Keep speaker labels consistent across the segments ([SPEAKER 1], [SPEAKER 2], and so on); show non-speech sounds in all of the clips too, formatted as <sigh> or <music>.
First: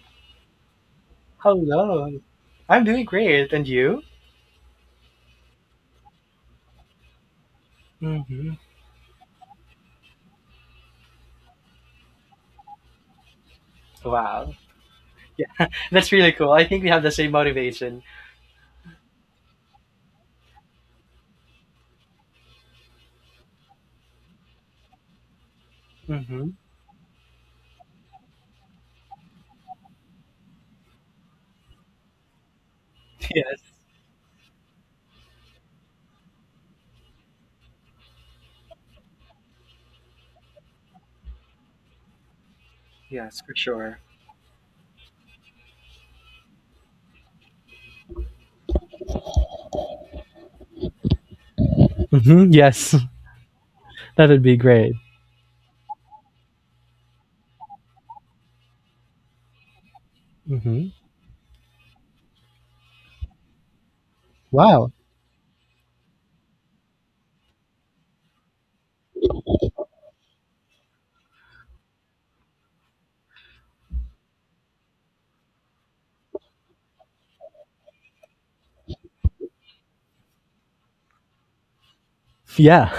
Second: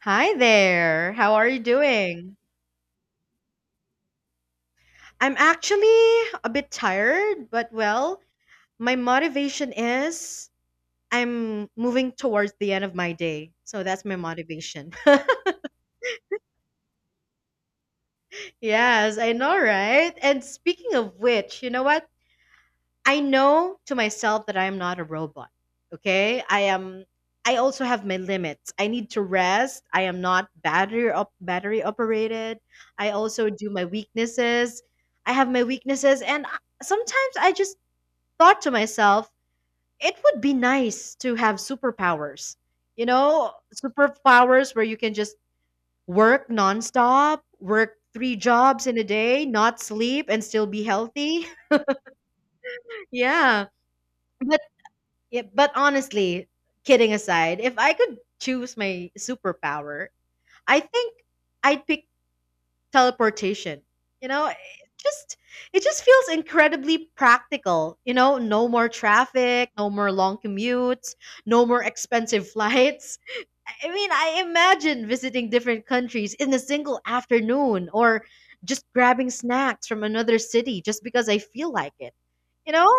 [SPEAKER 1] Hi there. How are you
[SPEAKER 2] Hello.
[SPEAKER 1] doing?
[SPEAKER 2] I'm doing great. And you?
[SPEAKER 1] I'm actually a bit tired, but well,
[SPEAKER 2] Hmm.
[SPEAKER 1] my motivation is I'm moving towards the end of my day. So that's my
[SPEAKER 2] Wow.
[SPEAKER 1] motivation. <laughs>
[SPEAKER 2] That's really cool. I think we have the same motivation.
[SPEAKER 1] Yes, I know, right? And speaking of which, you know what? I know to myself that I am not a robot. Okay?
[SPEAKER 2] Hmm.
[SPEAKER 1] I am I also have my limits. I need to rest. I am not battery operated. I also
[SPEAKER 2] Yes.
[SPEAKER 1] do my weaknesses. I have my weaknesses and sometimes I just thought to myself, it would be nice to have superpowers. You
[SPEAKER 2] Yes,
[SPEAKER 1] know,
[SPEAKER 2] for sure.
[SPEAKER 1] superpowers where you can just work nonstop, work three jobs in a day, not sleep and still be healthy.
[SPEAKER 2] Hmm. Yes.
[SPEAKER 1] <laughs>
[SPEAKER 2] <laughs>
[SPEAKER 1] yeah.
[SPEAKER 2] That would be great.
[SPEAKER 1] Yeah, but honestly, kidding aside, if I could choose my superpower, I
[SPEAKER 2] Hmm.
[SPEAKER 1] think I'd pick teleportation. You know,
[SPEAKER 2] Wow.
[SPEAKER 1] just it just feels incredibly practical. You know, no more traffic, no more long commutes, no more expensive <laughs> flights. I mean, I imagine visiting different countries in a single afternoon or just grabbing snacks from another city just because I feel like it. You know,
[SPEAKER 2] Yeah.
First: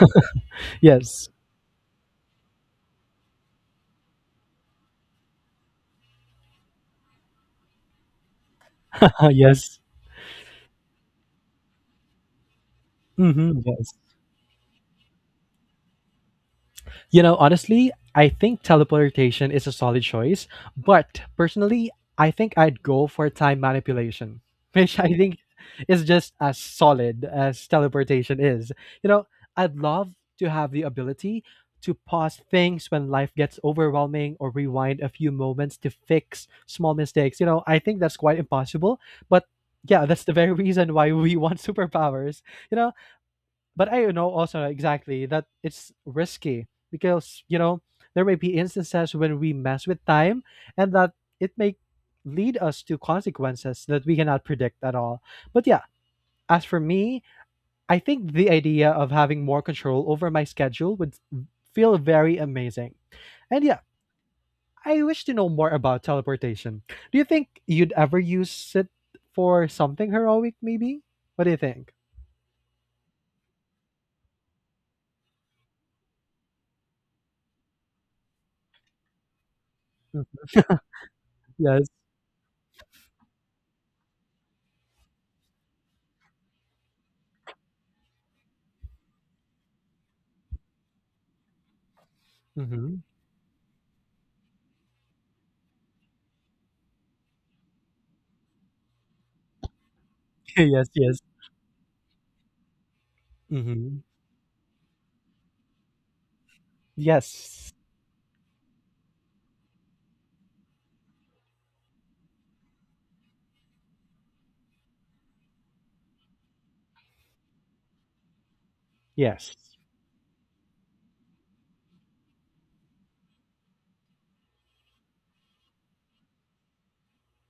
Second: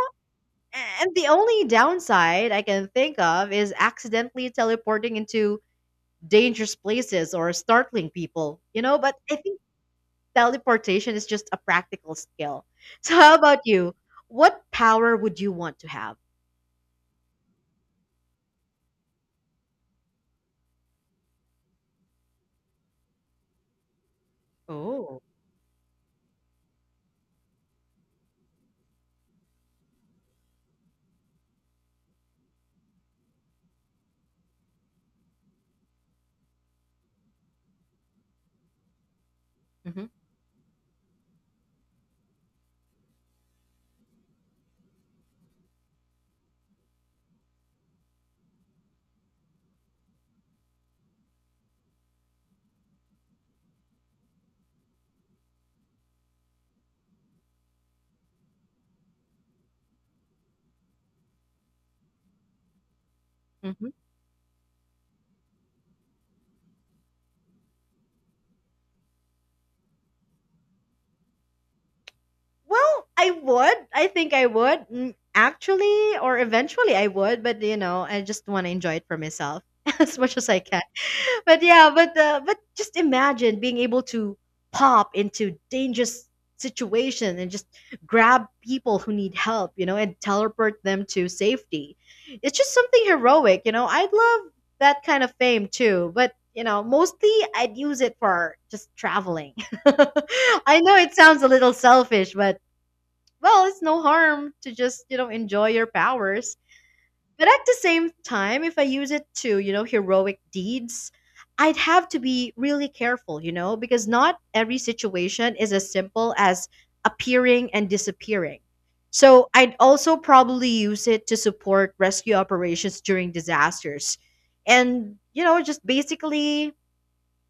[SPEAKER 2] <laughs>
[SPEAKER 1] and the
[SPEAKER 2] Yes.
[SPEAKER 1] only downside I can think of is accidentally teleporting into dangerous places or startling people, you know? But
[SPEAKER 2] <laughs>
[SPEAKER 1] I think
[SPEAKER 2] Yes.
[SPEAKER 1] teleportation is just a practical skill. <laughs> So, how about
[SPEAKER 2] Hmm. Yes.
[SPEAKER 1] you? What power would you want to have?
[SPEAKER 2] You know, honestly, I think teleportation is a solid choice, but personally, I think I'd go for time manipulation, <laughs> which I
[SPEAKER 1] Oh.
[SPEAKER 2] think is just as solid as teleportation is. You know, I'd love to have the ability to pause things when life gets overwhelming or rewind a few moments to fix small mistakes. You know, I think that's quite impossible, but
[SPEAKER 1] Hmm.
[SPEAKER 2] yeah, that's the very <laughs> reason why we want superpowers. You know, but I know also exactly that it's risky because there may be instances when we mess with time, and that it may lead us to consequences that we cannot predict at all. But yeah, as for me, I think the idea of having more control over my schedule would feel very amazing. And yeah,
[SPEAKER 1] Hmm.
[SPEAKER 2] I wish to know more about teleportation. Do you think you'd ever use it for something heroic maybe? What do you think?
[SPEAKER 1] Well, I would. I think I would. Mm, actually, or eventually, I would. But, you know, I just want to enjoy it for myself <laughs> as
[SPEAKER 2] Mm,
[SPEAKER 1] much as I can. But
[SPEAKER 2] yes.
[SPEAKER 1] yeah, but just imagine being able to pop into dangerous situation and just grab people who need help, you know, and teleport them to safety. It's just
[SPEAKER 2] Hmm.
[SPEAKER 1] something heroic, you know. I'd love that kind of fame too, but you know, mostly I'd use it for just traveling. <laughs>
[SPEAKER 2] <laughs>
[SPEAKER 1] I
[SPEAKER 2] Yes,
[SPEAKER 1] know it
[SPEAKER 2] yes.
[SPEAKER 1] sounds a little selfish, but well, it's no
[SPEAKER 2] Hmm.
[SPEAKER 1] harm to just, you know, enjoy your powers. But at
[SPEAKER 2] Yes.
[SPEAKER 1] the same time, if I use it to, you know, heroic deeds, I'd have to be really careful, you know, because not every situation is as simple as appearing and disappearing. So
[SPEAKER 2] Yes.
[SPEAKER 1] I'd also probably use it to support rescue operations during disasters and, you know, just basically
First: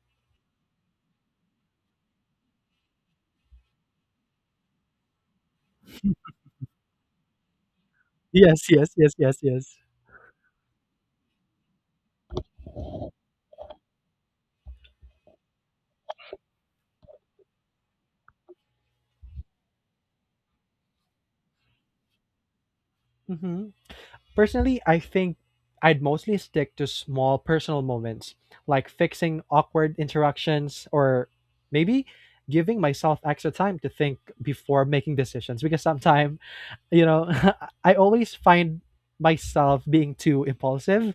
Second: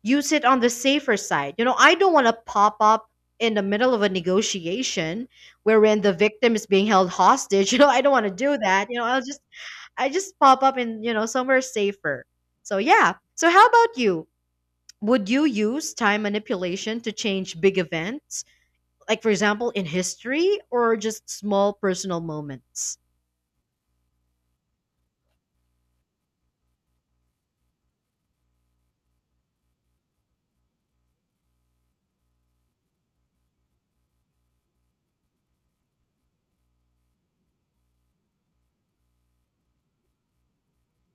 [SPEAKER 1] use it on the safer side. You know, I don't want to pop up in the middle of a negotiation wherein the victim is being held hostage. <laughs> You know, I don't want to do
[SPEAKER 2] Yes,
[SPEAKER 1] that.
[SPEAKER 2] yes,
[SPEAKER 1] You know,
[SPEAKER 2] yes, yes, yes.
[SPEAKER 1] I just pop up in, you know, somewhere safer. So yeah. So how about you? Would you use time manipulation to change big events? Like for example in history or just small personal moments?
[SPEAKER 2] Mhm. Personally, I think I'd mostly stick to small personal moments, like fixing awkward interactions or maybe giving myself extra time to think before making decisions because sometimes, you know, <laughs> I always find myself being too impulsive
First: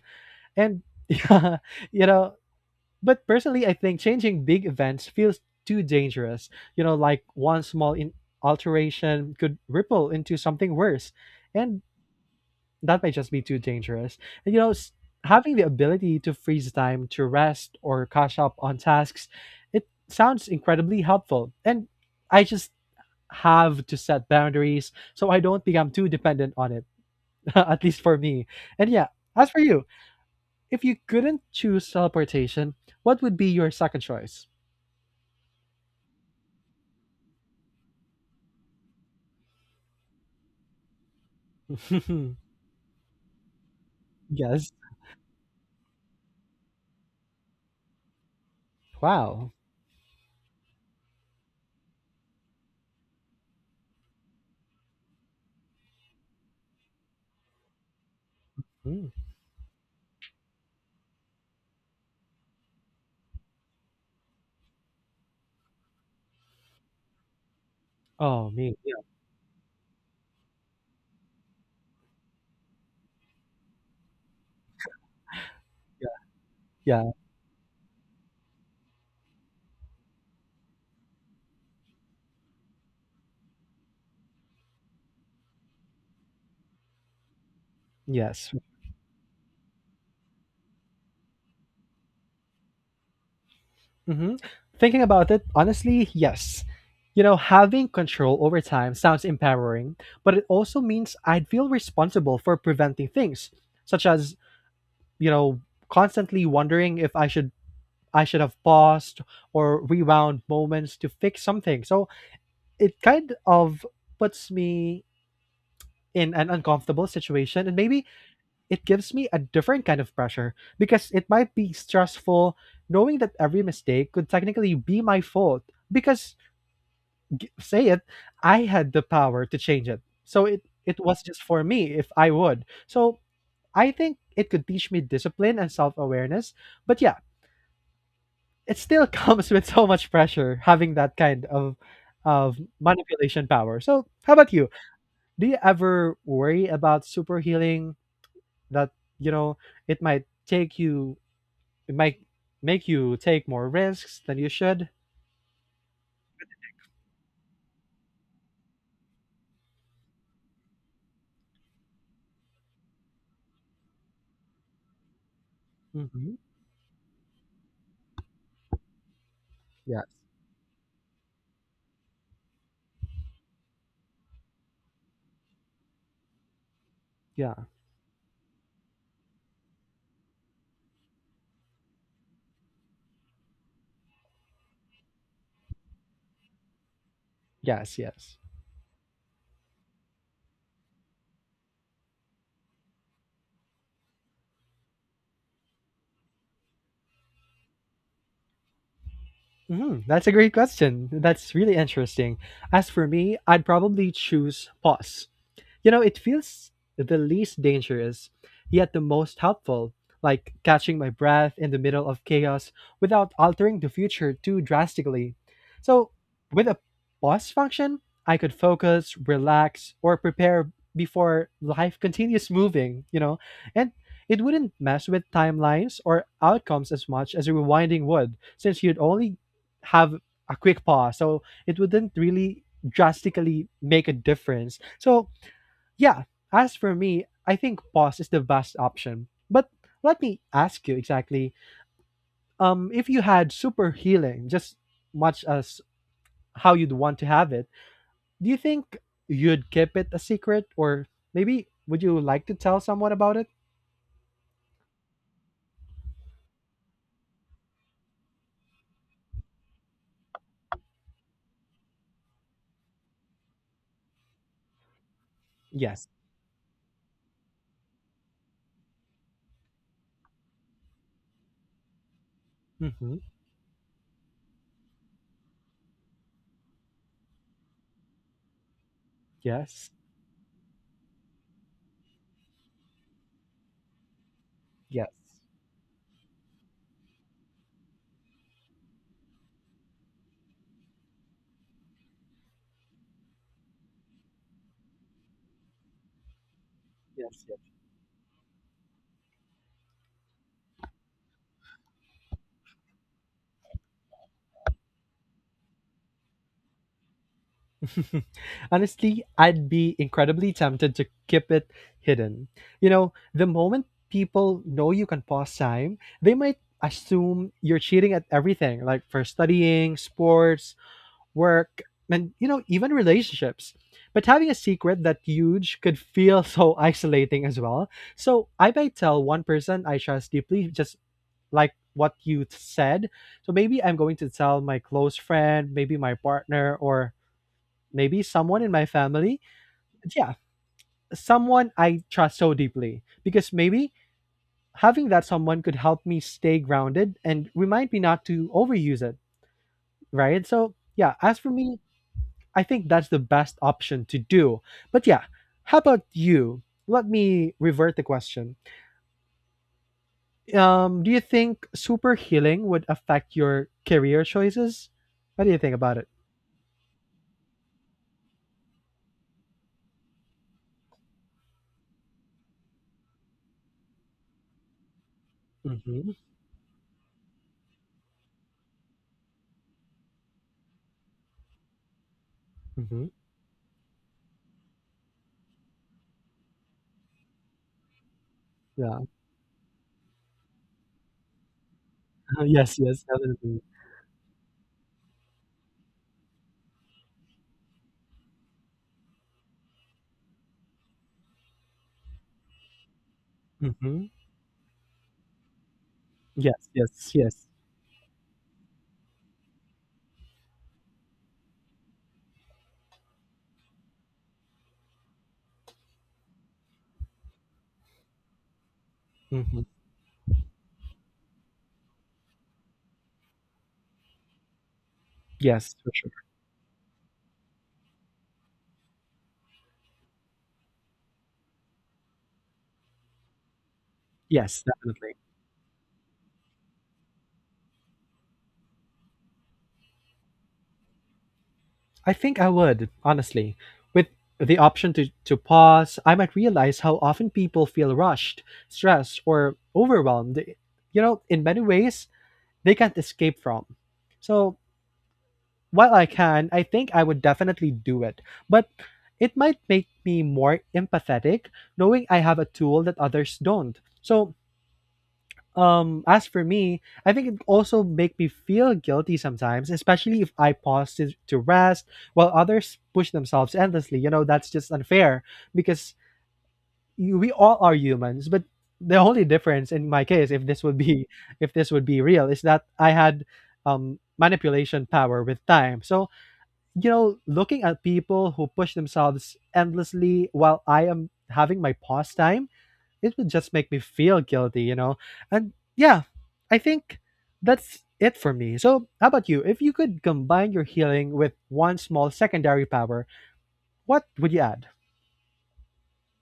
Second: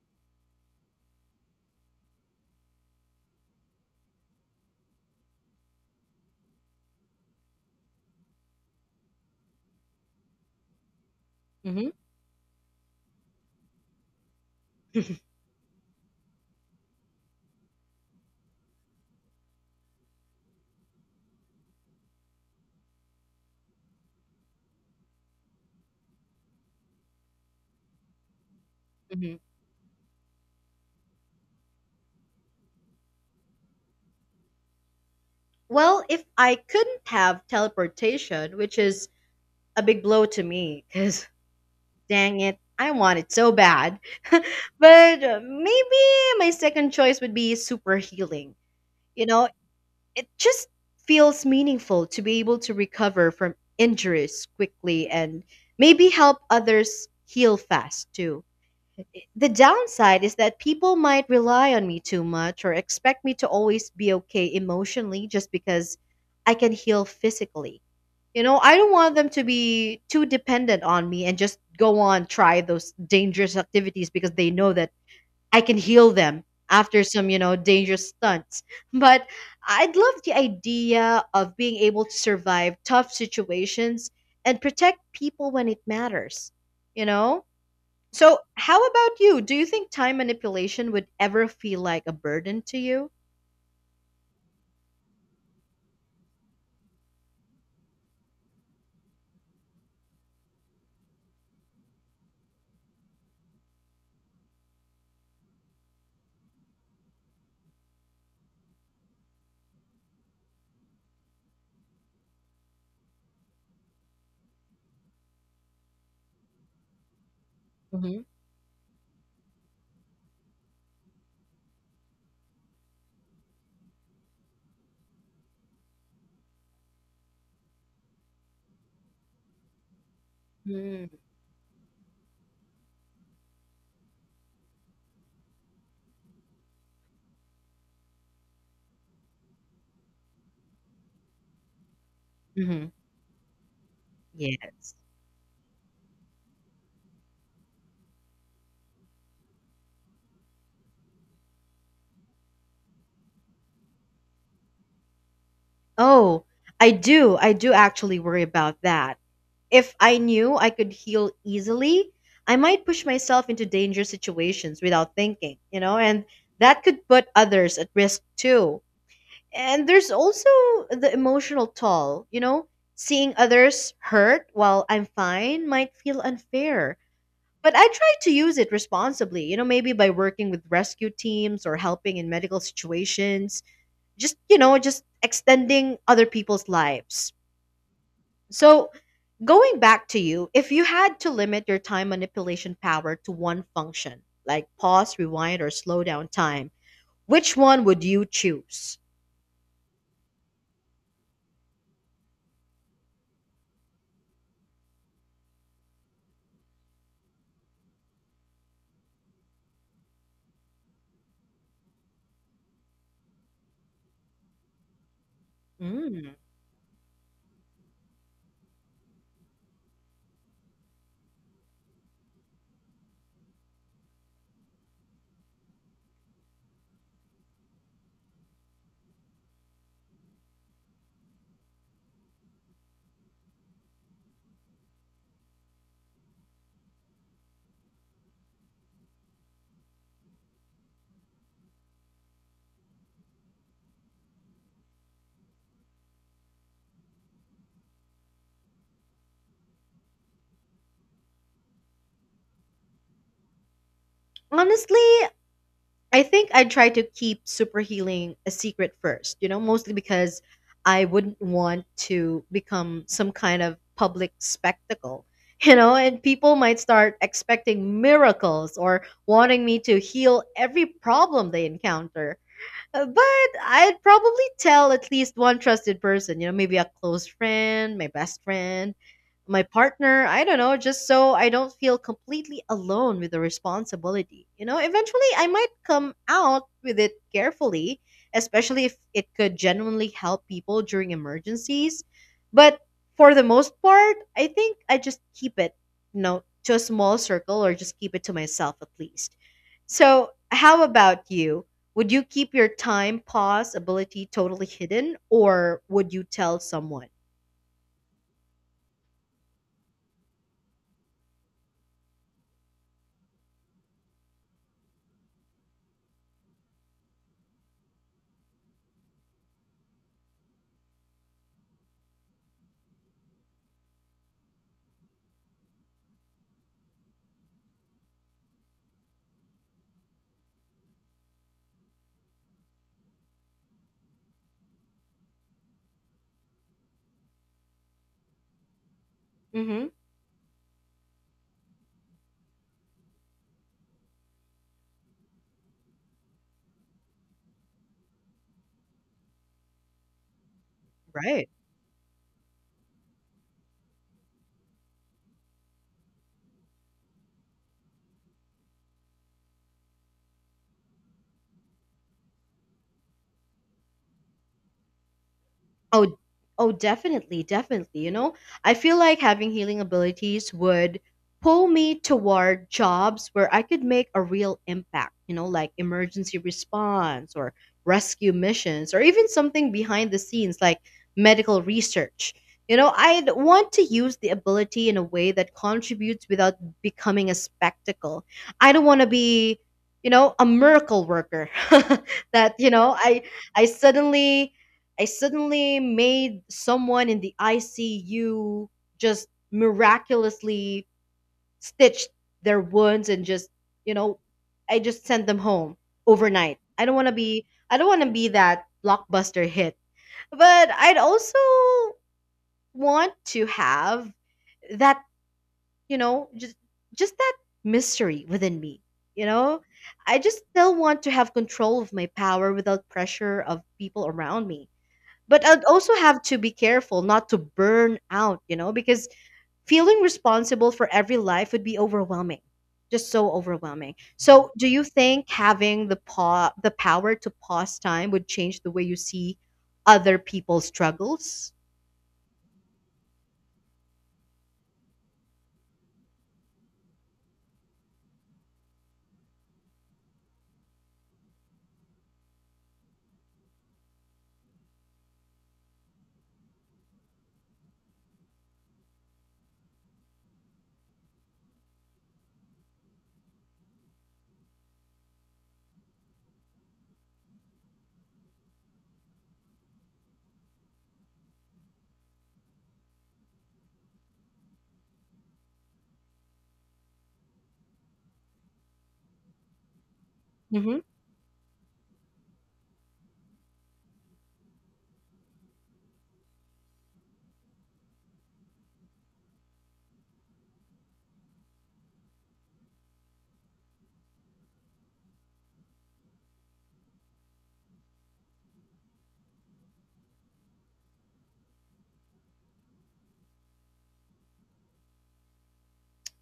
[SPEAKER 2] and <laughs> yeah, you know, But personally, I think changing big events feels too dangerous. You know, like one small alteration could ripple into something worse, and
[SPEAKER 1] Hmm.
[SPEAKER 2] that might just be too dangerous. And you know,
[SPEAKER 1] <laughs>
[SPEAKER 2] having the ability to freeze time to rest or catch up on tasks, it sounds incredibly helpful. And I just have to set boundaries so I don't become too dependent on it, <laughs> at least for me. And yeah,
[SPEAKER 1] Hmm.
[SPEAKER 2] as for you, if you couldn't choose teleportation, what would be your second choice?
[SPEAKER 1] Well, if I couldn't have teleportation, which is a big blow to me, because <laughs> dang it,
[SPEAKER 2] <laughs>
[SPEAKER 1] I want it so bad. <laughs>
[SPEAKER 2] Yes.
[SPEAKER 1] but Maybe my second choice would be super healing. You know,
[SPEAKER 2] Wow.
[SPEAKER 1] it just feels meaningful to be able to recover from injuries quickly and maybe help others heal fast too.
[SPEAKER 2] Mm.
[SPEAKER 1] The downside is that people might rely on me too much or expect me to always be okay emotionally just because I can heal physically. You
[SPEAKER 2] Oh,
[SPEAKER 1] know, I
[SPEAKER 2] me.
[SPEAKER 1] don't
[SPEAKER 2] Yeah.
[SPEAKER 1] want them to be too dependent on me and just go on try those dangerous activities because they know that I can
[SPEAKER 2] Yeah.
[SPEAKER 1] heal them after
[SPEAKER 2] Yeah.
[SPEAKER 1] some, you know, dangerous stunts. But I'd love the idea of being able to survive tough situations and protect people when it matters, you know? So,
[SPEAKER 2] Yes.
[SPEAKER 1] how about you? Do you think time manipulation would ever feel like a burden to you?
[SPEAKER 2] Hmm. Thinking about it, honestly, yes. You know, having control over time sounds empowering, but it also means I'd feel responsible for preventing things, such as, you know, constantly wondering if I should have paused or rewound moments to fix something. So it kind of puts me in an uncomfortable situation, and maybe
[SPEAKER 1] Mm-hmm.
[SPEAKER 2] it gives me a different kind of pressure because it might be stressful knowing that every mistake could technically be my fault because, say it, I had the power to change it, so it
[SPEAKER 1] Mm-hmm.
[SPEAKER 2] was just for me if I would. So I think it could teach me discipline and self-awareness, but yeah, it still <laughs> comes with so much pressure, having that kind of manipulation power. So how about you?
[SPEAKER 1] Yes.
[SPEAKER 2] Do you ever worry about super healing that you know it might it might make you take more risks than you should?
[SPEAKER 1] Oh, I do. I do actually worry about that. If I knew I could heal easily, I might push myself into dangerous situations without thinking, you know, and
[SPEAKER 2] Hmm.
[SPEAKER 1] that could put others at risk too. And
[SPEAKER 2] Yes.
[SPEAKER 1] there's also the emotional toll, you know, seeing others hurt while I'm fine might feel unfair.
[SPEAKER 2] Yeah.
[SPEAKER 1] But I try to use it responsibly, you know, maybe by working with rescue teams or helping in medical situations, just, you know, just extending other people's lives.
[SPEAKER 2] Yes. Yes.
[SPEAKER 1] So going back to you, if you had to limit your time manipulation power to one function, like pause, rewind, or slow down time, which one would you choose?
[SPEAKER 2] Hmm. That's a great question. That's really interesting. As for me, I'd probably choose pause. You know, it feels the least dangerous, yet the most helpful, like catching my breath in the middle of chaos without altering the future too drastically. So,
[SPEAKER 1] Mm.
[SPEAKER 2] with a pause function, I could focus, relax, or prepare before life continues moving, you know, and it wouldn't mess with timelines or outcomes as much as rewinding would, since you'd only have a quick pause. So, it wouldn't really drastically make a difference. So, yeah, as for me, I think pause is the best option. But let me ask you exactly, if you had super healing, just much as how you'd want to have it, do you think you'd keep it a secret or maybe would you like to tell someone about it?
[SPEAKER 1] Honestly, I think I'd try to keep super healing a secret first, you know, mostly because I wouldn't want to become some kind of public spectacle, <laughs> you know,
[SPEAKER 2] Yes.
[SPEAKER 1] and people might start expecting miracles or wanting me to heal every problem they encounter. Uh,
[SPEAKER 2] Mm-hmm.
[SPEAKER 1] But I'd probably tell at least one trusted person, you know, maybe a close friend, my best friend, my
[SPEAKER 2] Yes.
[SPEAKER 1] partner, I don't know, just so I don't feel completely alone with the responsibility. You know,
[SPEAKER 2] Yes.
[SPEAKER 1] eventually I might come out with it carefully, especially if it could genuinely help people during emergencies. But for the most part, I think I just keep it, you know, to a small
[SPEAKER 2] Yes. Yes.
[SPEAKER 1] circle or just keep it to myself at least. So, how about you? Would you keep your time pause ability totally hidden or would you tell someone?
[SPEAKER 2] <laughs> Honestly, I'd be incredibly tempted to keep it hidden. You know, the moment people know you can pause time, they might assume you're cheating at everything, like for studying, sports, work, and, even relationships. But having a secret that huge could feel <laughs> so isolating as well. So I might tell one person I trust deeply, just like what you said. So maybe I'm going to tell my close friend, maybe my partner, or maybe someone in my family.
[SPEAKER 1] Mm-hmm.
[SPEAKER 2] Yeah, someone I trust so deeply, because maybe having that someone could help me stay grounded and remind me not to overuse it. Right. So yeah, as
[SPEAKER 1] Right.
[SPEAKER 2] for me, I think that's the best option to do. But yeah, how about you? Let me revert the question. Do you think super healing would affect your career choices? What do you think about it?
[SPEAKER 1] Oh, oh, definitely, definitely. You know, I feel like having healing abilities would pull me toward jobs where I could make a real impact, you know, like
[SPEAKER 2] Mm-hmm.
[SPEAKER 1] emergency response or rescue missions or even something behind the scenes like medical research. You know,
[SPEAKER 2] Mm-hmm.
[SPEAKER 1] I'd want to use the ability in a way that contributes without becoming a spectacle. I don't want
[SPEAKER 2] Yeah.
[SPEAKER 1] to be, you know, a miracle worker <laughs>
[SPEAKER 2] <laughs>
[SPEAKER 1] that, you
[SPEAKER 2] Yes.
[SPEAKER 1] know,
[SPEAKER 2] Yes.
[SPEAKER 1] I
[SPEAKER 2] Definitely.
[SPEAKER 1] I suddenly I suddenly made someone in the ICU just miraculously stitched their wounds and just, you
[SPEAKER 2] Mm-hmm.
[SPEAKER 1] know, I just sent them home overnight.
[SPEAKER 2] Yes. Yes. Yes.
[SPEAKER 1] I don't want to be that blockbuster hit. But I'd also want to have that, you know, just that mystery within me, you know?
[SPEAKER 2] Mm-hmm.
[SPEAKER 1] I just still want to have control of my power without pressure of people around me but I'd
[SPEAKER 2] Yes. For
[SPEAKER 1] also
[SPEAKER 2] sure.
[SPEAKER 1] have to be careful not to burn out, you know, because feeling responsible for every life would be overwhelming. Just so overwhelming. So,
[SPEAKER 2] Yes.
[SPEAKER 1] do you
[SPEAKER 2] Definitely.
[SPEAKER 1] think having the power to pause time would change the way you see other people's struggles?
[SPEAKER 2] I think I would, honestly. With the option to pause, I might realize how often people feel rushed, stressed, or overwhelmed, in many ways they can't escape from. So while I can, I think I would definitely do it. But it might make me more empathetic, knowing I have a tool that others don't. So, as for me, I think it also make me feel guilty sometimes, especially if I pause to rest while others push themselves endlessly. You know, that's just unfair because, we all are humans, but the only difference in my case, if this would
[SPEAKER 1] Hmm.
[SPEAKER 2] be <laughs> if this would be real, is that I had manipulation power with time. So, looking at people who push themselves endlessly while I am having my pause time, it would just make me feel guilty, you know? And yeah, I think that's it for me. So, how about you? If you could combine your healing with one small secondary power, what would you add?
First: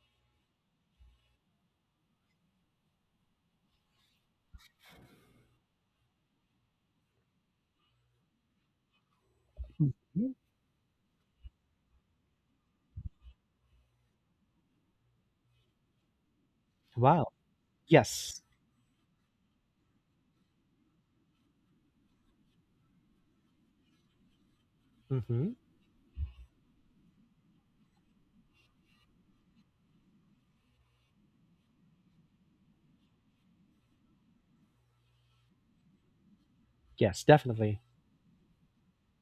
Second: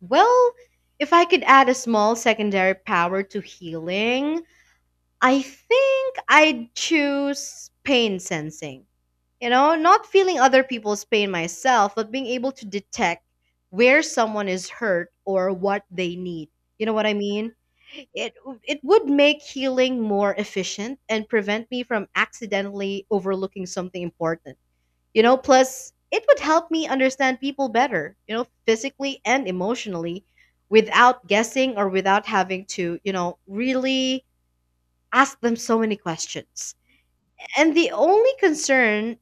[SPEAKER 1] Well, if I could add a small secondary power to healing, I think I'd choose pain sensing. You know, not
[SPEAKER 2] Mhm.
[SPEAKER 1] feeling other people's pain myself, but being able to detect where someone is hurt or what they need. You know what I
[SPEAKER 2] Wow.
[SPEAKER 1] mean? It
[SPEAKER 2] Yes.
[SPEAKER 1] it would make healing more efficient and prevent me from accidentally overlooking something important. You know,
[SPEAKER 2] Hmm.
[SPEAKER 1] plus it would help me understand people better, you know, physically and emotionally without guessing or without having to, you know, really ask them so many questions.
[SPEAKER 2] Yes,
[SPEAKER 1] And
[SPEAKER 2] definitely.
[SPEAKER 1] the only concern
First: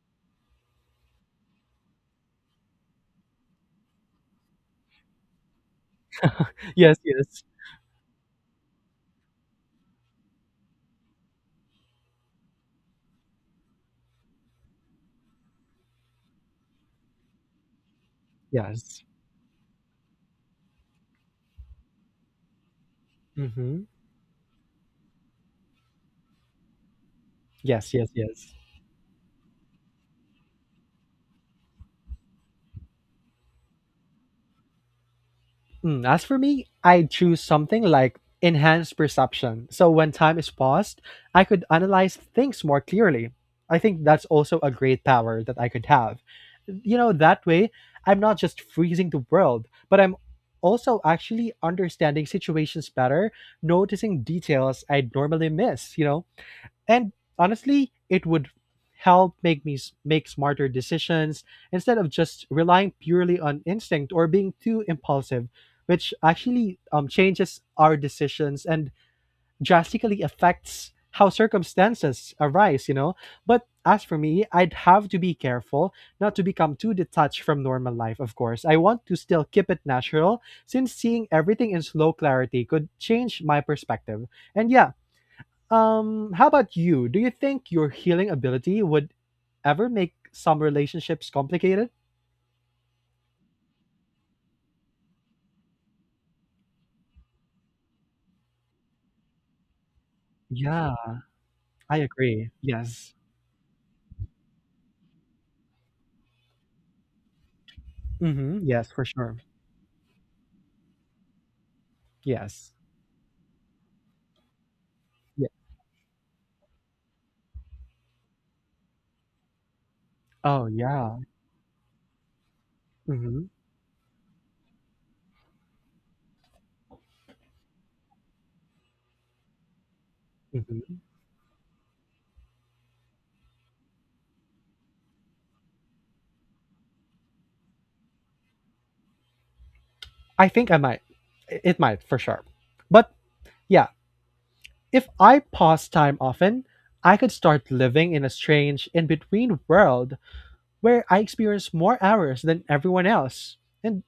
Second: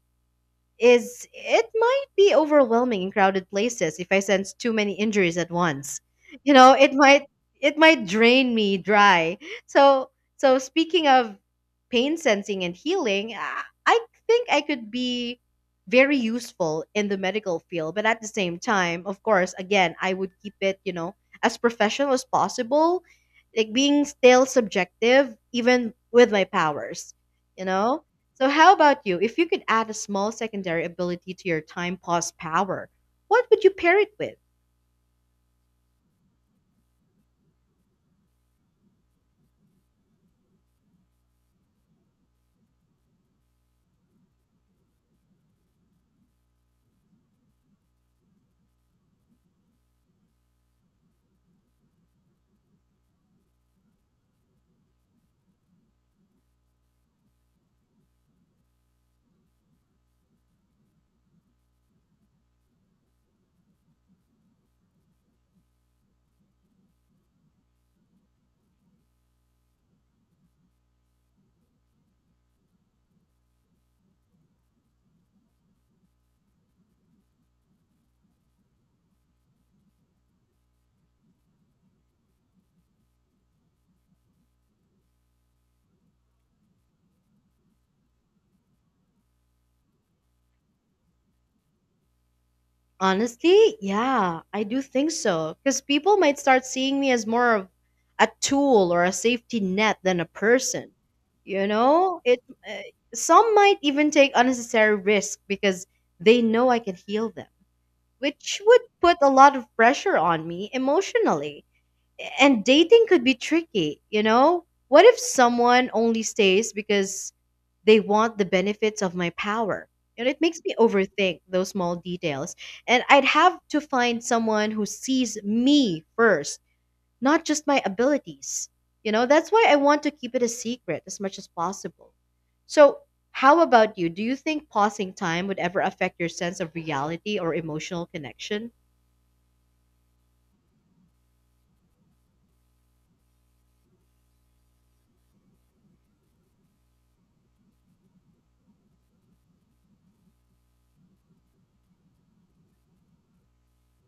[SPEAKER 1] is it might be overwhelming in crowded places if I sense too many injuries at once. You
[SPEAKER 2] <laughs>
[SPEAKER 1] know, it
[SPEAKER 2] Yes,
[SPEAKER 1] might
[SPEAKER 2] yes,
[SPEAKER 1] it might drain me dry. So speaking of pain sensing and healing, I think I could be very useful in the medical field, but at the same time,
[SPEAKER 2] yes.
[SPEAKER 1] of course, again, I would keep it, you know, as professional as possible, like
[SPEAKER 2] Hmm.
[SPEAKER 1] being still subjective even with my powers, you
[SPEAKER 2] Yes,
[SPEAKER 1] know?
[SPEAKER 2] yes,
[SPEAKER 1] So,
[SPEAKER 2] yes.
[SPEAKER 1] how about you? If you could add a small secondary ability to your time pause power, what would you pair it with?
[SPEAKER 2] As for me, I'd choose something like enhanced perception. So when time is paused, I could analyze things more clearly. I think that's also a great power that I could have. You know, that way, I'm not just freezing the world, but I'm also actually understanding situations better, noticing details I'd normally miss, you know? And honestly, it would help make make smarter decisions instead of just relying purely on instinct or being too impulsive, which actually, changes our decisions and drastically affects how circumstances arise, you know. But as for me, I'd have to be careful not to become too detached from normal life, of course. I want to still keep it natural, since seeing everything in slow clarity could change my perspective. And yeah, how about you? Do you think your healing ability would ever make some relationships complicated?
[SPEAKER 1] Honestly, yeah, I do think so. Because people might start seeing me as more of a tool or a safety net than a person.
[SPEAKER 2] Yeah,
[SPEAKER 1] You
[SPEAKER 2] I
[SPEAKER 1] know, it.
[SPEAKER 2] agree.
[SPEAKER 1] Uh,
[SPEAKER 2] Yes.
[SPEAKER 1] some might even take unnecessary risk because they know I can heal them, which
[SPEAKER 2] Mm-hmm.
[SPEAKER 1] would
[SPEAKER 2] Yes, for
[SPEAKER 1] put a
[SPEAKER 2] sure.
[SPEAKER 1] lot of pressure on me emotionally. And
[SPEAKER 2] Yes.
[SPEAKER 1] dating could be tricky, you know? What if
[SPEAKER 2] Yeah.
[SPEAKER 1] someone only stays because they want the benefits of my power? And it makes
[SPEAKER 2] Oh,
[SPEAKER 1] me
[SPEAKER 2] yeah.
[SPEAKER 1] overthink those small details. And I'd
[SPEAKER 2] Mm-hmm.
[SPEAKER 1] have to find someone who sees me first, not just my abilities. You know, that's why I want to keep it a
[SPEAKER 2] Mm-hmm.
[SPEAKER 1] secret as much as possible. So, how about you? Do you think pausing time would ever affect your sense of reality or emotional connection?
[SPEAKER 2] I think I might. It might, for sure. But yeah, if I pause time often, I could start living in a strange in between world where I experience more hours than everyone else. And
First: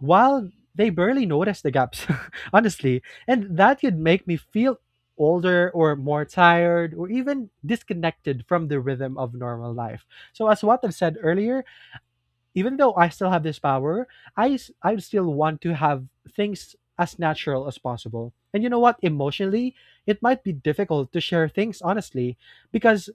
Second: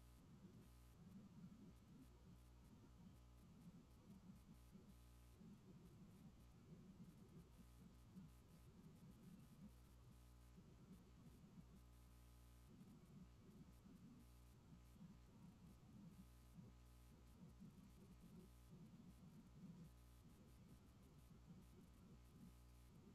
[SPEAKER 2] while they barely notice the gaps, <laughs> honestly. And that could make me feel older or more tired or even disconnected from the rhythm of normal life. So, as what I've said earlier, even though I still have this power, I still want to have things as natural as possible. And you know what? Emotionally, it might be difficult to share things honestly, because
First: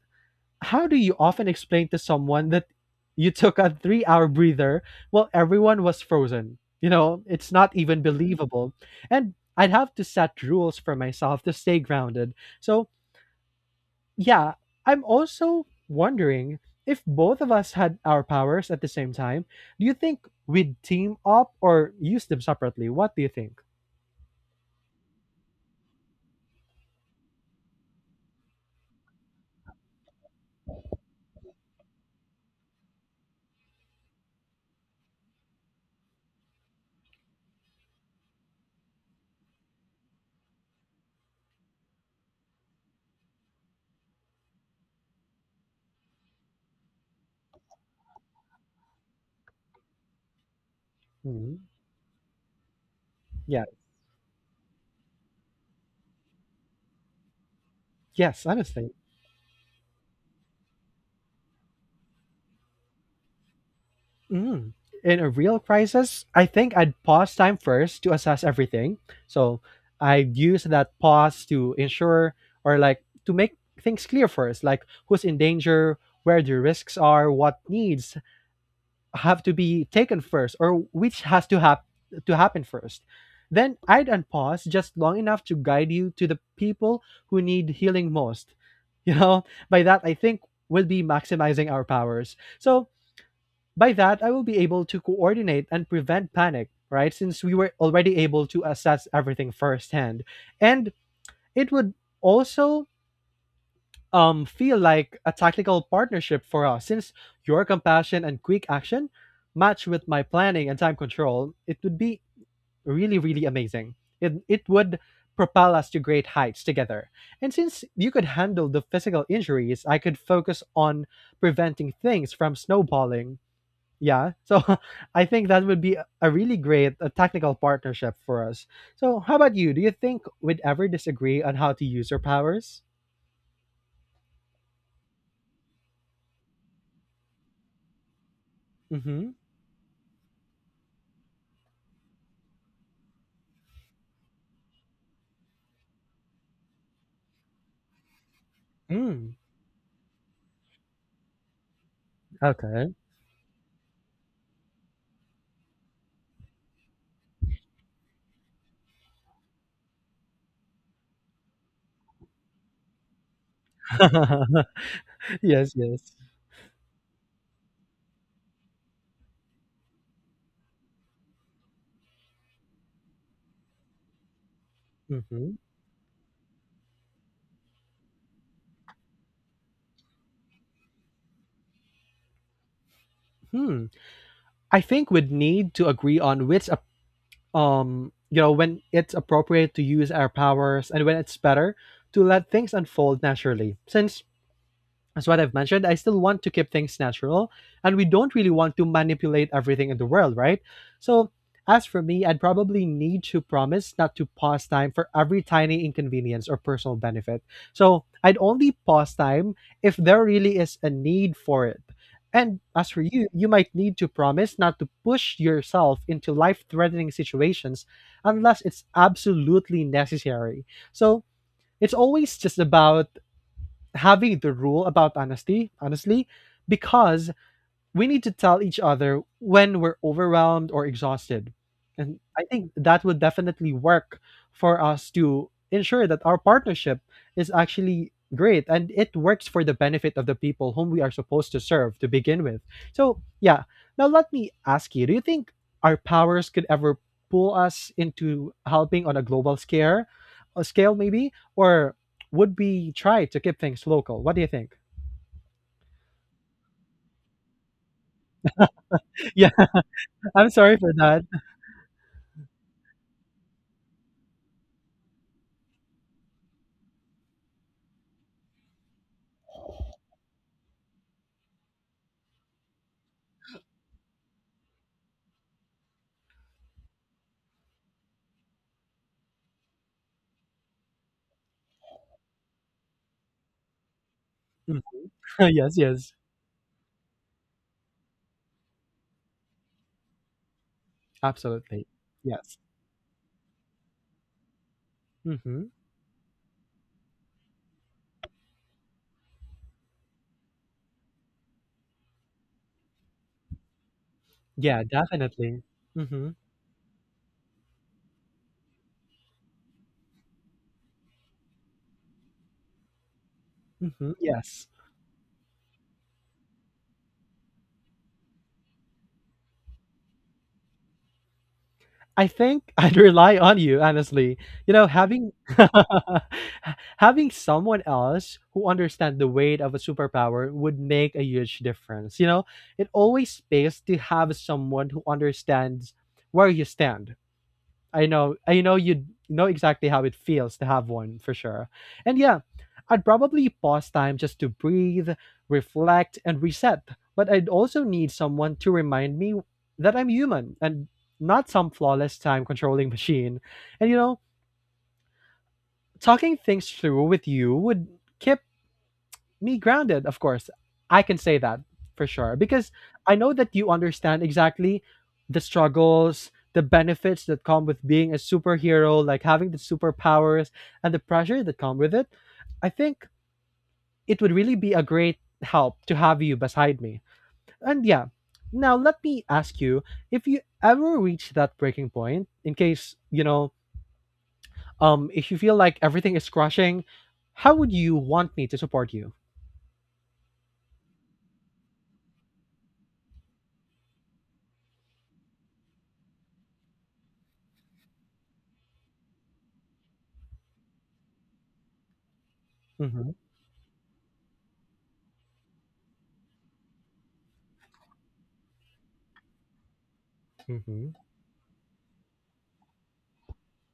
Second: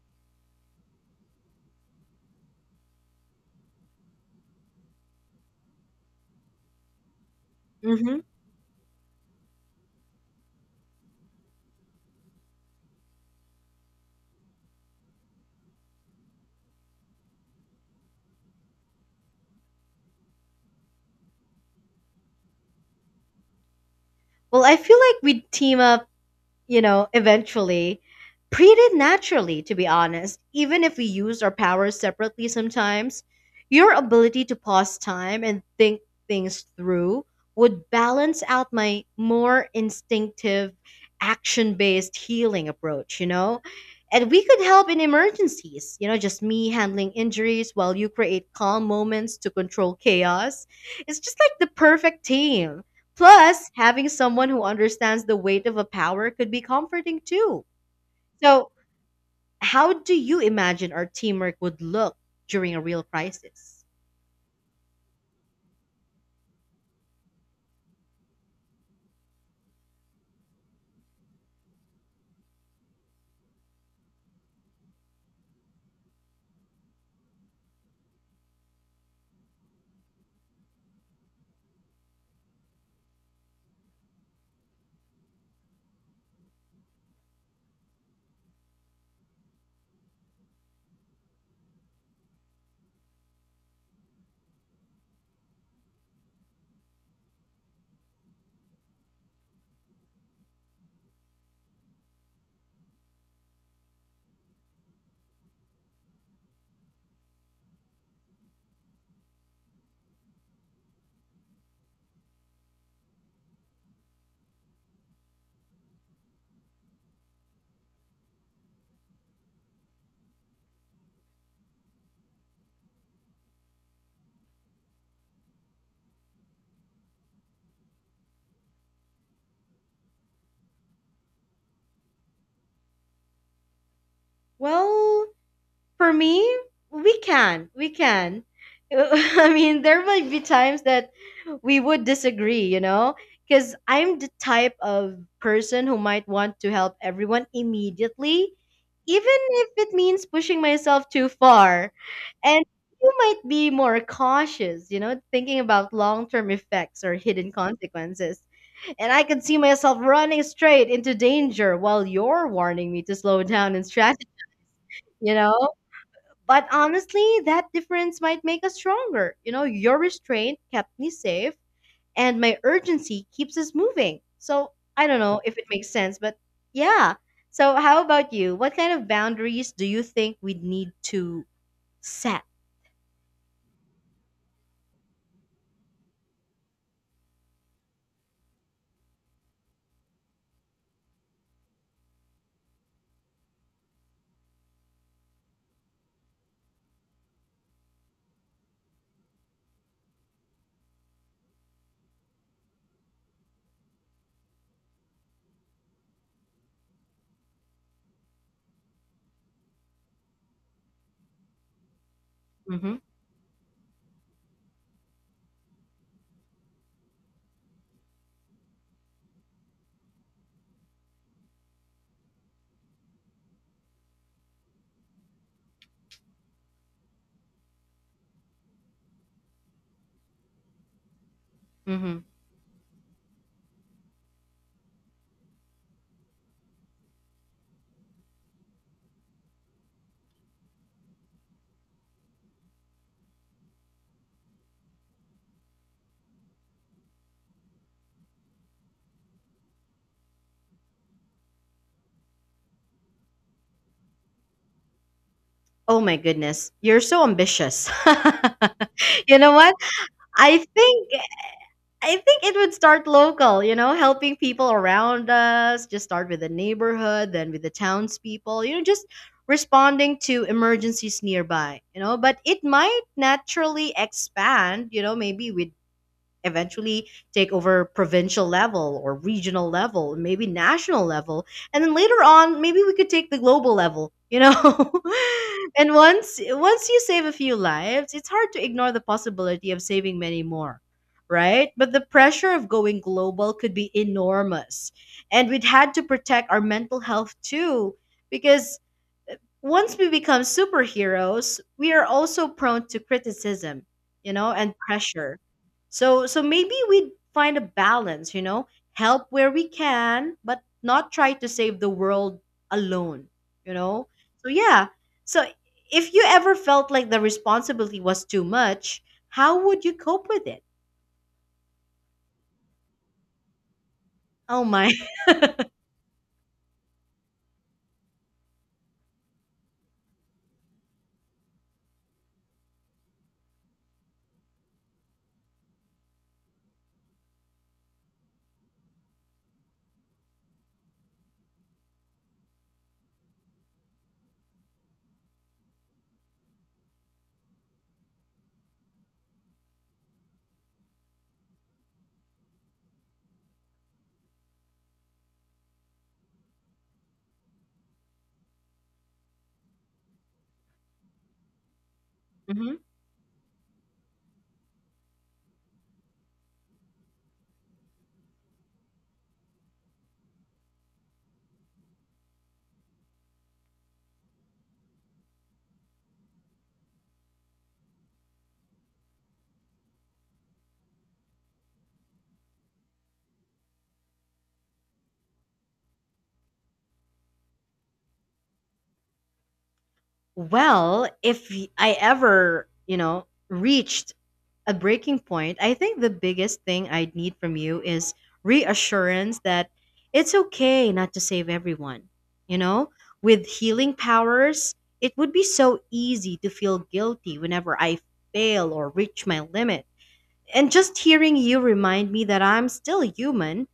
[SPEAKER 2] how do you often explain to someone that you took a 3-hour breather while everyone was frozen? You know, it's not even
[SPEAKER 1] Hmm.
[SPEAKER 2] believable. And I'd have to set rules for myself to stay grounded. So, yeah, I'm also wondering, if both of us had our powers at the same time, do you think we'd team up or use them separately? What do you think?
[SPEAKER 1] Well, I feel like we'd team up you know, eventually, pretty naturally, to be honest. Even if we use our powers separately sometimes, your ability to pause time and think things through would balance out my more instinctive, action based healing approach, you know? And we could help in emergencies, you know, just me handling injuries while you create calm moments to control chaos. It's just like
[SPEAKER 2] Mhm.
[SPEAKER 1] the perfect team.
[SPEAKER 2] Yeah.
[SPEAKER 1] Plus, having someone who understands the weight of a power could be comforting too.
[SPEAKER 2] Yes.
[SPEAKER 1] So,
[SPEAKER 2] Honestly.
[SPEAKER 1] how do you imagine our teamwork would look during a real crisis?
[SPEAKER 2] Mm. In a real crisis, I think I'd pause time first to assess everything. So I'd use that pause to ensure, or like, to make things clear first, like who's in danger, where the risks are, what needs have to be taken first, or which has to to happen first. Then I'd unpause just long enough to guide you to the people who need healing most. You know, by that I think we'll be maximizing our powers. So by that, I will be able to coordinate and prevent panic, right? Since we were already able to assess everything firsthand. And it would also, feel like a tactical partnership for us, since your compassion and quick action match with my planning and time control. It would be really, really amazing. It would propel us to great heights together. And since you could handle the physical injuries, I could focus on preventing things from snowballing. Yeah. So <laughs> I think that would be a really great technical partnership for us. So how about you? Do you think we'd ever disagree on how to use our powers?
[SPEAKER 1] Well, for me, we can. We can. <laughs>
[SPEAKER 2] Mm-hmm.
[SPEAKER 1] I mean, there might be times that we would disagree, you know? Because I'm the type of person who might want to help everyone immediately,
[SPEAKER 2] Mm.
[SPEAKER 1] even if it means pushing myself too far. And
[SPEAKER 2] Okay.
[SPEAKER 1] you might be more cautious, you know, thinking about long term effects or hidden consequences. And I could see myself running straight into danger while you're warning me to slow down and strategy, you
[SPEAKER 2] <laughs>
[SPEAKER 1] know?
[SPEAKER 2] Yes, yes.
[SPEAKER 1] But honestly, that difference might make us stronger. You know, your restraint kept me safe and my urgency keeps us moving. So I don't know
[SPEAKER 2] Mm-hmm.
[SPEAKER 1] if it makes sense, but yeah. So how about you? What kind of boundaries do you think we need to set?
[SPEAKER 2] Hmm. I think we'd need to agree on when it's appropriate to use our powers and when it's better to let things unfold naturally. Since as what I've mentioned, I still want to keep things natural and we don't really want to manipulate everything in the world, right? So, as for me, I'd probably need to promise not to pause time for every tiny inconvenience or personal benefit. So, I'd only pause time if there really is a need for it. And as
[SPEAKER 1] hmm
[SPEAKER 2] for you, you might need to promise not to push yourself into life threatening situations unless it's absolutely necessary. So, it's always just about having the rule about honesty, honestly, because we need to tell each other when we're overwhelmed or exhausted. And
[SPEAKER 1] hmm
[SPEAKER 2] I think that would definitely work for us to ensure that our partnership is actually great and it works for the benefit of the people whom we are supposed to serve to begin with. So, yeah, now let me ask you, do you think our powers could ever pull us into helping on a global scale, a scale maybe? Or would we try to keep things local? What do you think?
[SPEAKER 1] Oh my goodness, you're so ambitious. <laughs>
[SPEAKER 2] <laughs>
[SPEAKER 1] You
[SPEAKER 2] Yeah,
[SPEAKER 1] know what?
[SPEAKER 2] I'm
[SPEAKER 1] I
[SPEAKER 2] sorry for
[SPEAKER 1] think
[SPEAKER 2] that.
[SPEAKER 1] I think it would start local, you know, helping people around us. Just start with the neighborhood, then with the townspeople, you know, just responding to emergencies nearby, you know. But it might naturally expand, you know, maybe with eventually take over provincial level or regional level, maybe national level, and then later on, maybe we could take the global level, you know?
[SPEAKER 2] <laughs>
[SPEAKER 1] <laughs>
[SPEAKER 2] Yes,
[SPEAKER 1] And
[SPEAKER 2] yes.
[SPEAKER 1] once you save a few lives, it's hard to ignore the possibility of saving many more, right?
[SPEAKER 2] Absolutely.
[SPEAKER 1] But the pressure
[SPEAKER 2] Yes.
[SPEAKER 1] of going global could be enormous. And we'd
[SPEAKER 2] Mhm.
[SPEAKER 1] had to protect our mental health too, because once we become superheroes, we are also prone to criticism, you know, and
[SPEAKER 2] Yeah,
[SPEAKER 1] pressure.
[SPEAKER 2] definitely.
[SPEAKER 1] So
[SPEAKER 2] Mhm.
[SPEAKER 1] so maybe we find a balance, you know, help where we can, but not try to save the world alone, you know?
[SPEAKER 2] Mhm.
[SPEAKER 1] So
[SPEAKER 2] Yes.
[SPEAKER 1] yeah. So if you ever felt like the responsibility was too much, how would you cope with it?
[SPEAKER 2] I think <laughs> I'd rely on you, honestly.
[SPEAKER 1] Oh
[SPEAKER 2] You know,
[SPEAKER 1] my.
[SPEAKER 2] having <laughs>
[SPEAKER 1] <laughs>
[SPEAKER 2] having someone else who understands the weight of a superpower would make a huge difference. You know, it always pays to have someone who understands where you stand. I know. I know you know exactly how it feels to have one for sure. And yeah, I'd probably pause time just to breathe, reflect, and reset. But I'd also need someone to remind me that I'm human and not some flawless time controlling <laughs> machine. And you know, talking things through with you would keep me grounded, of course. I can say that for sure because
[SPEAKER 1] Mhm.
[SPEAKER 2] I know that you understand exactly the struggles, the benefits that come with being a superhero, like having the superpowers and the pressure that come with it. I think it would really be a great help to have you beside me. And yeah, now let me ask you, if you ever reach that breaking point, in case, you know, if you feel like everything is crushing, how would you want me to support you?
[SPEAKER 1] Well, if y- I ever, you know, reached a breaking point, I think the biggest thing I'd need from you is reassurance that it's okay not to save everyone. You know,
[SPEAKER 2] Mm-hmm.
[SPEAKER 1] with healing powers, it would be so easy to feel guilty whenever I fail or reach my limit. And
[SPEAKER 2] Mm-hmm.
[SPEAKER 1] just hearing you remind me that I'm still human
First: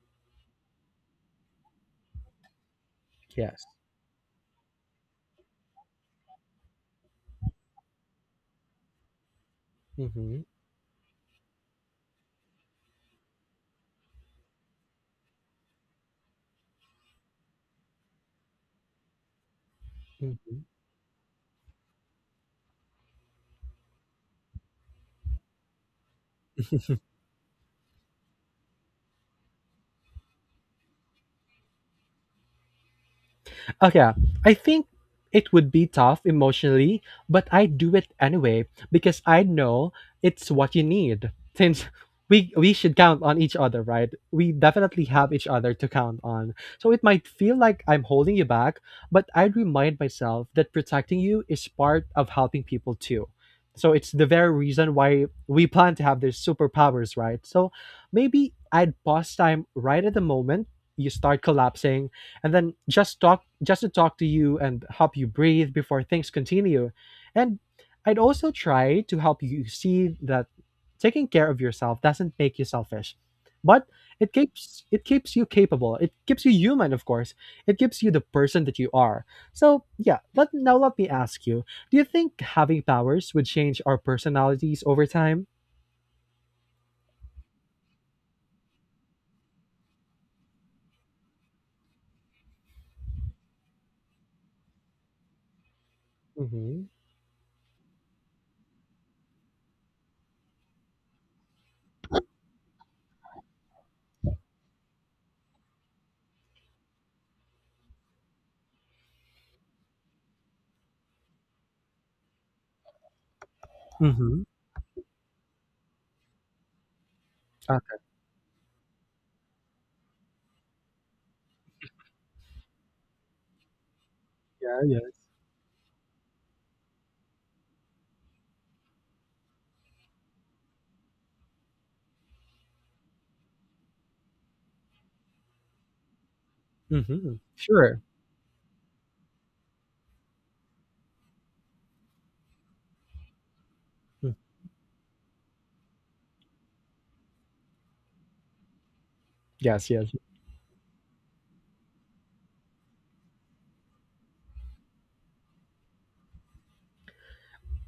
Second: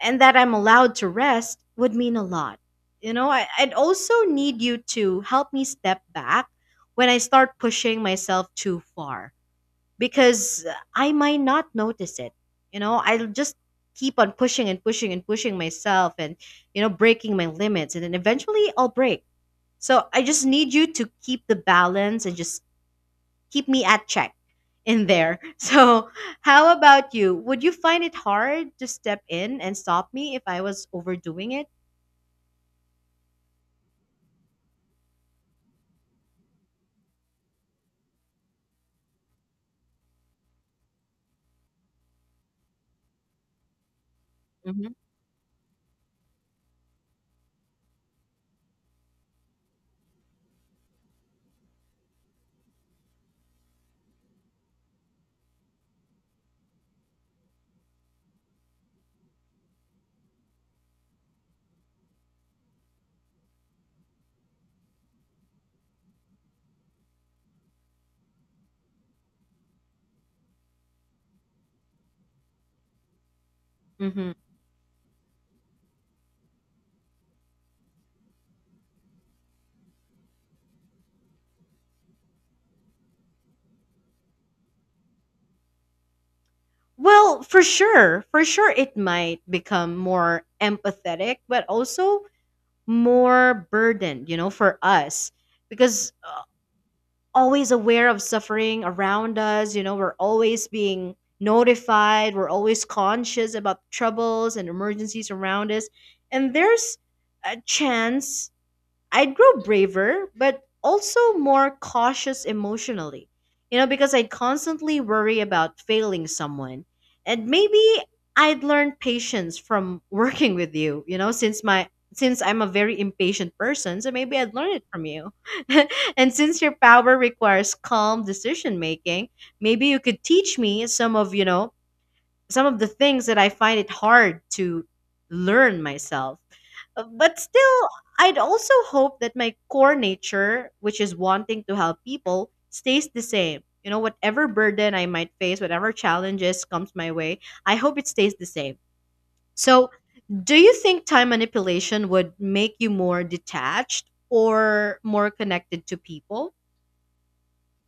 [SPEAKER 1] and that I'm allowed to rest would mean a lot. You know, I,
[SPEAKER 2] Yes.
[SPEAKER 1] I'd also need you to help me step back when I start pushing myself too far,
[SPEAKER 2] Mm-hmm.
[SPEAKER 1] because I might not notice it. You know, I'll just keep on pushing and pushing and pushing myself, and, you know, breaking my limits. And then eventually I'll break. So I just
[SPEAKER 2] Mm-hmm.
[SPEAKER 1] need you to keep the balance and just keep me at check in there. <laughs> So, how
[SPEAKER 2] <laughs>
[SPEAKER 1] about you? Would you find it hard to step in and stop me if I was overdoing it?
[SPEAKER 2] Okay, I think it would be tough emotionally, but I do it anyway because I know it's what you need. Since we should count on each other, right? We
[SPEAKER 1] hmm
[SPEAKER 2] definitely have each other to count on. So it might feel like I'm holding you back, but I remind myself that protecting you is part of helping people too. So it's the very reason why we plan to have these superpowers, right? So maybe I'd pause time right at the moment you start collapsing and then just to talk to you and help you breathe before things continue. And I'd also try to help you see that taking care of yourself doesn't make you selfish, but
[SPEAKER 1] hmm
[SPEAKER 2] it keeps you capable, it keeps you human, of course, it keeps you the person that you are. So yeah, let now let me ask you, do you think having powers would change our personalities over time?
[SPEAKER 1] Well, for sure, it might become more empathetic, but also more burden, you know, for us, because
[SPEAKER 2] Mm-hmm.
[SPEAKER 1] always aware of suffering around us, you know, we're always being notified, we're always conscious about troubles and emergencies around us. And there's a chance I grew braver, but also more cautious emotionally, you know, because I'd
[SPEAKER 2] Mm-hmm.
[SPEAKER 1] constantly worry about failing someone. And maybe
[SPEAKER 2] Okay.
[SPEAKER 1] I'd learn patience from <laughs> working with you, you know, since my since I'm a very impatient person, so maybe I'd learn
[SPEAKER 2] Yeah,
[SPEAKER 1] it from
[SPEAKER 2] yes.
[SPEAKER 1] you. <laughs> And since your power requires calm decision making, maybe you could teach me some of, you know, some of the things that I find it hard to learn myself.
[SPEAKER 2] Mm-hmm.
[SPEAKER 1] But still,
[SPEAKER 2] Sure.
[SPEAKER 1] I'd also hope that my core nature, which is wanting to help people, stays the same. You know,
[SPEAKER 2] Mm.
[SPEAKER 1] whatever burden I might face, whatever challenges comes my way, I hope it stays the same. So,
[SPEAKER 2] Yes, yes.
[SPEAKER 1] do you think time manipulation would make you more detached or more connected to people?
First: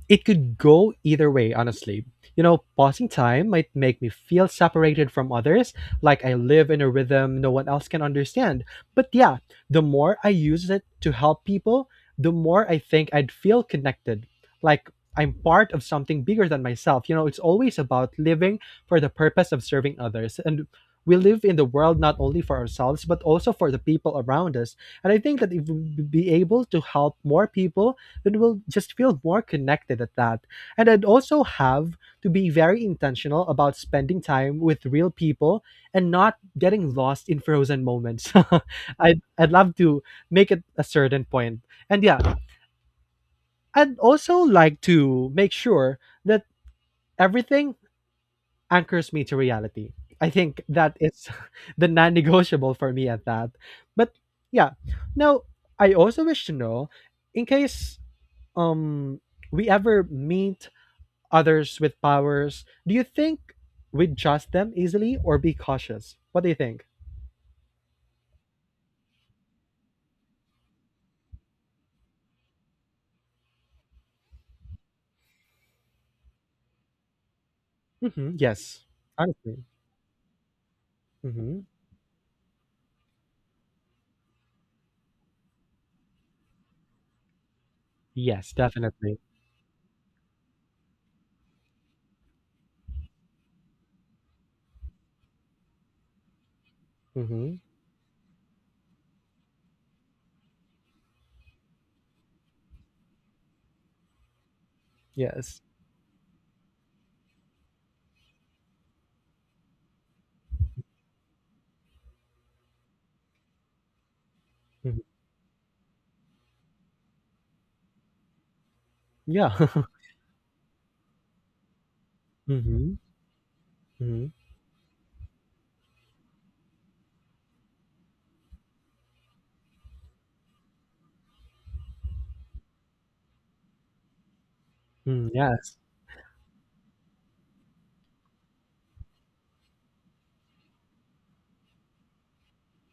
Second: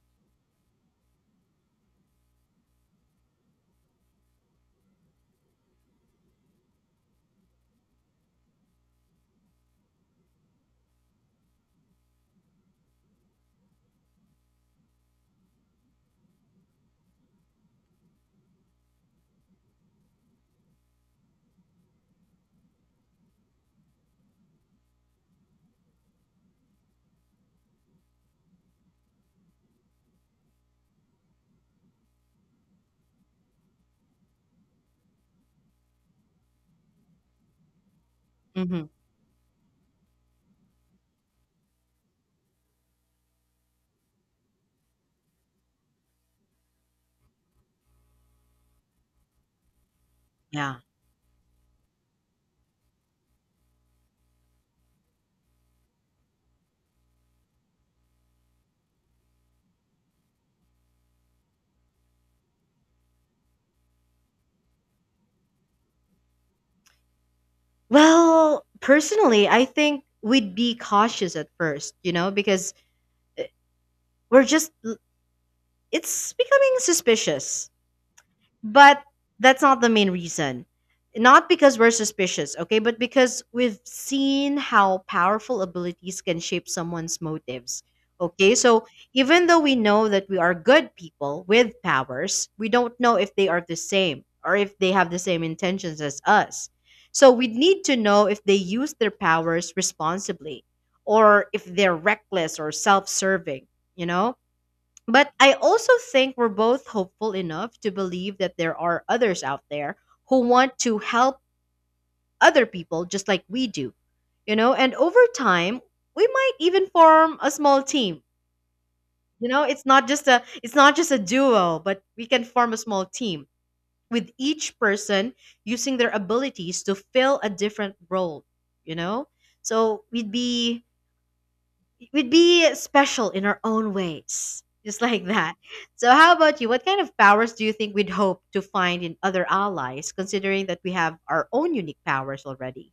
[SPEAKER 2] It could go either way, honestly. You know, pausing time might make me feel separated from others, like I live in a rhythm no one else can understand. But yeah, the more I use it to help people, the more I think I'd feel connected. Like I'm part of something bigger than myself. You know, it's always about living for the purpose of serving others. And we live in the world not only for ourselves, but also for the people around us. And I think that if we be able to help more people, then we'll just feel more connected at that. And I'd also have to be very intentional about spending time with real people and not getting lost in frozen moments.
[SPEAKER 1] Mm-hmm.
[SPEAKER 2] <laughs> I'd love to make it a certain point. And yeah, I'd also like to make sure that everything anchors me to reality. I think
[SPEAKER 1] Yeah.
[SPEAKER 2] that is <laughs> the non negotiable for me at that. But yeah, now I also wish to know, in case um we ever meet others with powers. Do you think we'd trust them easily or be cautious? What do you think?
[SPEAKER 1] Well, personally, I think we'd be cautious at first, you know, because we're just, it's becoming suspicious.
[SPEAKER 2] Hmm. Yes,
[SPEAKER 1] But that's
[SPEAKER 2] honestly.
[SPEAKER 1] not the main reason. Not
[SPEAKER 2] Hmm.
[SPEAKER 1] because we're suspicious, okay, but because we've seen how powerful abilities can shape someone's motives.
[SPEAKER 2] Yes,
[SPEAKER 1] Okay, so
[SPEAKER 2] definitely.
[SPEAKER 1] even though we know that we are good people with powers, we don't know if they are the same or if they have the same intentions as us. So we
[SPEAKER 2] Hmm.
[SPEAKER 1] need to know if they use their powers responsibly or if they're reckless or self serving, you know? But I
[SPEAKER 2] Yes.
[SPEAKER 1] also think we're both hopeful enough to believe that there are others out there who want to help other people just like we do, you know, and
[SPEAKER 2] Hmm.
[SPEAKER 1] over time, we might even form a small team. You
[SPEAKER 2] Yeah.
[SPEAKER 1] know, it's
[SPEAKER 2] <laughs>
[SPEAKER 1] not just a it's not just a duo, but we can form a
[SPEAKER 2] Hmm.
[SPEAKER 1] small team
[SPEAKER 2] Hmm.
[SPEAKER 1] with each person using their abilities to fill a different role, you know? So we'd be special in our own ways, just like
[SPEAKER 2] Hmm.
[SPEAKER 1] that.
[SPEAKER 2] Yes.
[SPEAKER 1] So, how about you? What kind of powers do you think we'd hope to find in other allies, considering that we have our own unique powers already?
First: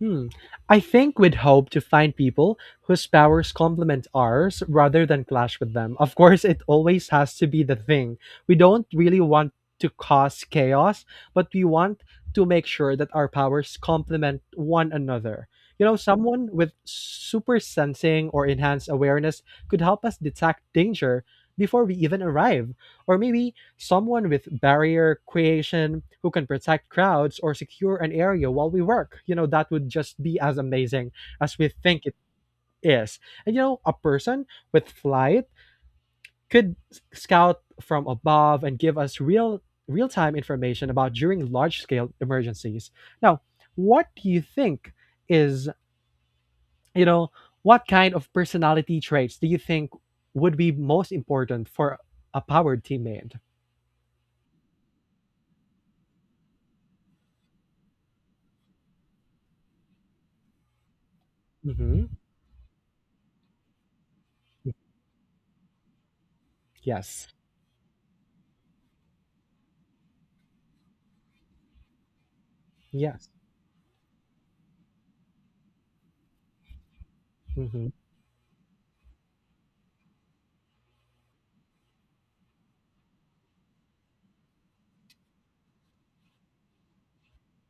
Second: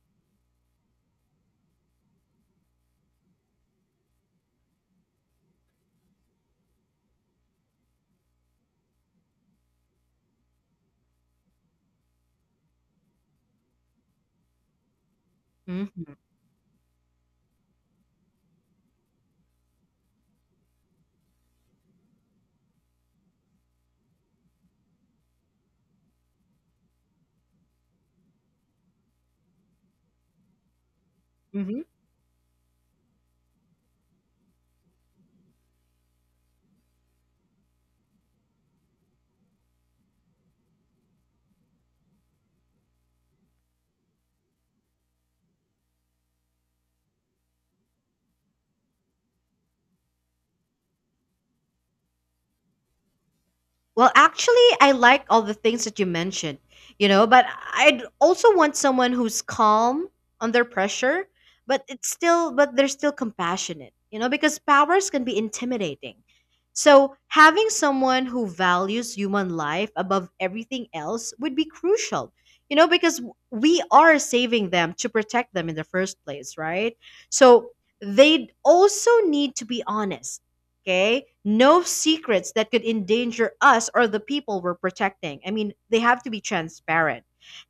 [SPEAKER 2] Hmm. I think we'd hope to find people whose powers complement ours rather than clash with them. Of course, it always has to be the thing. We don't really want to cause chaos, but we want to make sure that our powers complement one another. You know,
[SPEAKER 1] hmm
[SPEAKER 2] someone with super sensing or enhanced awareness could help us detect danger before we even arrive. Or maybe someone with barrier creation who can protect crowds or secure an area while we work. You know, that would just be as amazing as we think it is. And you know, a person with flight could scout from above and give us real-time information about during large-scale emergencies. Now, what do you think is, you know, what kind of personality traits do you think would be most important for a powered teammate?
[SPEAKER 1] Well, actually, I like all the things that you mentioned, you know, but I'd also want someone who's calm under pressure, but it's
[SPEAKER 2] Mhm.
[SPEAKER 1] still, but they're still compassionate, you know, because powers can be intimidating. So
[SPEAKER 2] Yes.
[SPEAKER 1] having someone who values human life above everything else would be crucial, you know, because
[SPEAKER 2] Yes.
[SPEAKER 1] we are saving them to protect them in the first place, right? So
[SPEAKER 2] Hmm.
[SPEAKER 1] they'd also need to be honest. Okay? No secrets that could endanger us or the people we're protecting. I mean, they have to be transparent.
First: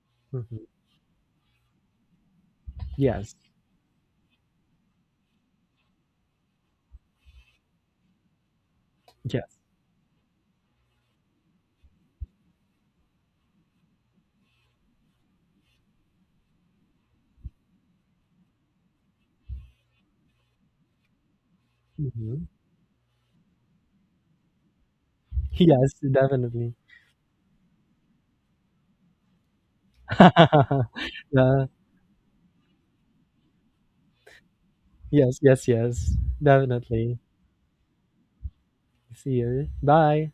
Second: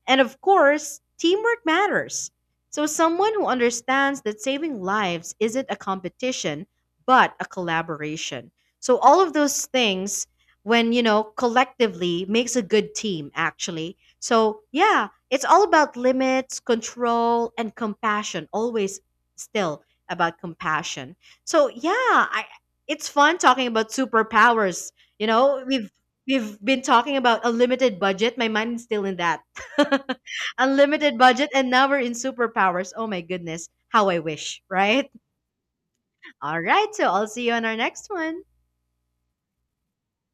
[SPEAKER 1] And of
[SPEAKER 2] Hmm.
[SPEAKER 1] course, teamwork matters. So, someone
[SPEAKER 2] Yes.
[SPEAKER 1] who understands that saving lives isn't a competition, but a collaboration. So, all of
[SPEAKER 2] Yes.
[SPEAKER 1] those things, when, you know, collectively makes a good team, actually. So, yeah, it's all about limits, control, and compassion, always still about compassion. So, yeah,
[SPEAKER 2] Hmm.
[SPEAKER 1] I, it's fun talking about superpowers. You know, we've
[SPEAKER 2] Yes,
[SPEAKER 1] we've
[SPEAKER 2] definitely.
[SPEAKER 1] been talking about unlimited budget. My mind is still in that. <laughs>
[SPEAKER 2] <laughs>
[SPEAKER 1] Unlimited budget
[SPEAKER 2] Yeah.
[SPEAKER 1] and now we're in superpowers. Oh my goodness, how I wish, right?
[SPEAKER 2] Yes, yes, yes.
[SPEAKER 1] All right, so
[SPEAKER 2] Definitely.
[SPEAKER 1] I'll see you on our next one.
[SPEAKER 2] See you. Bye.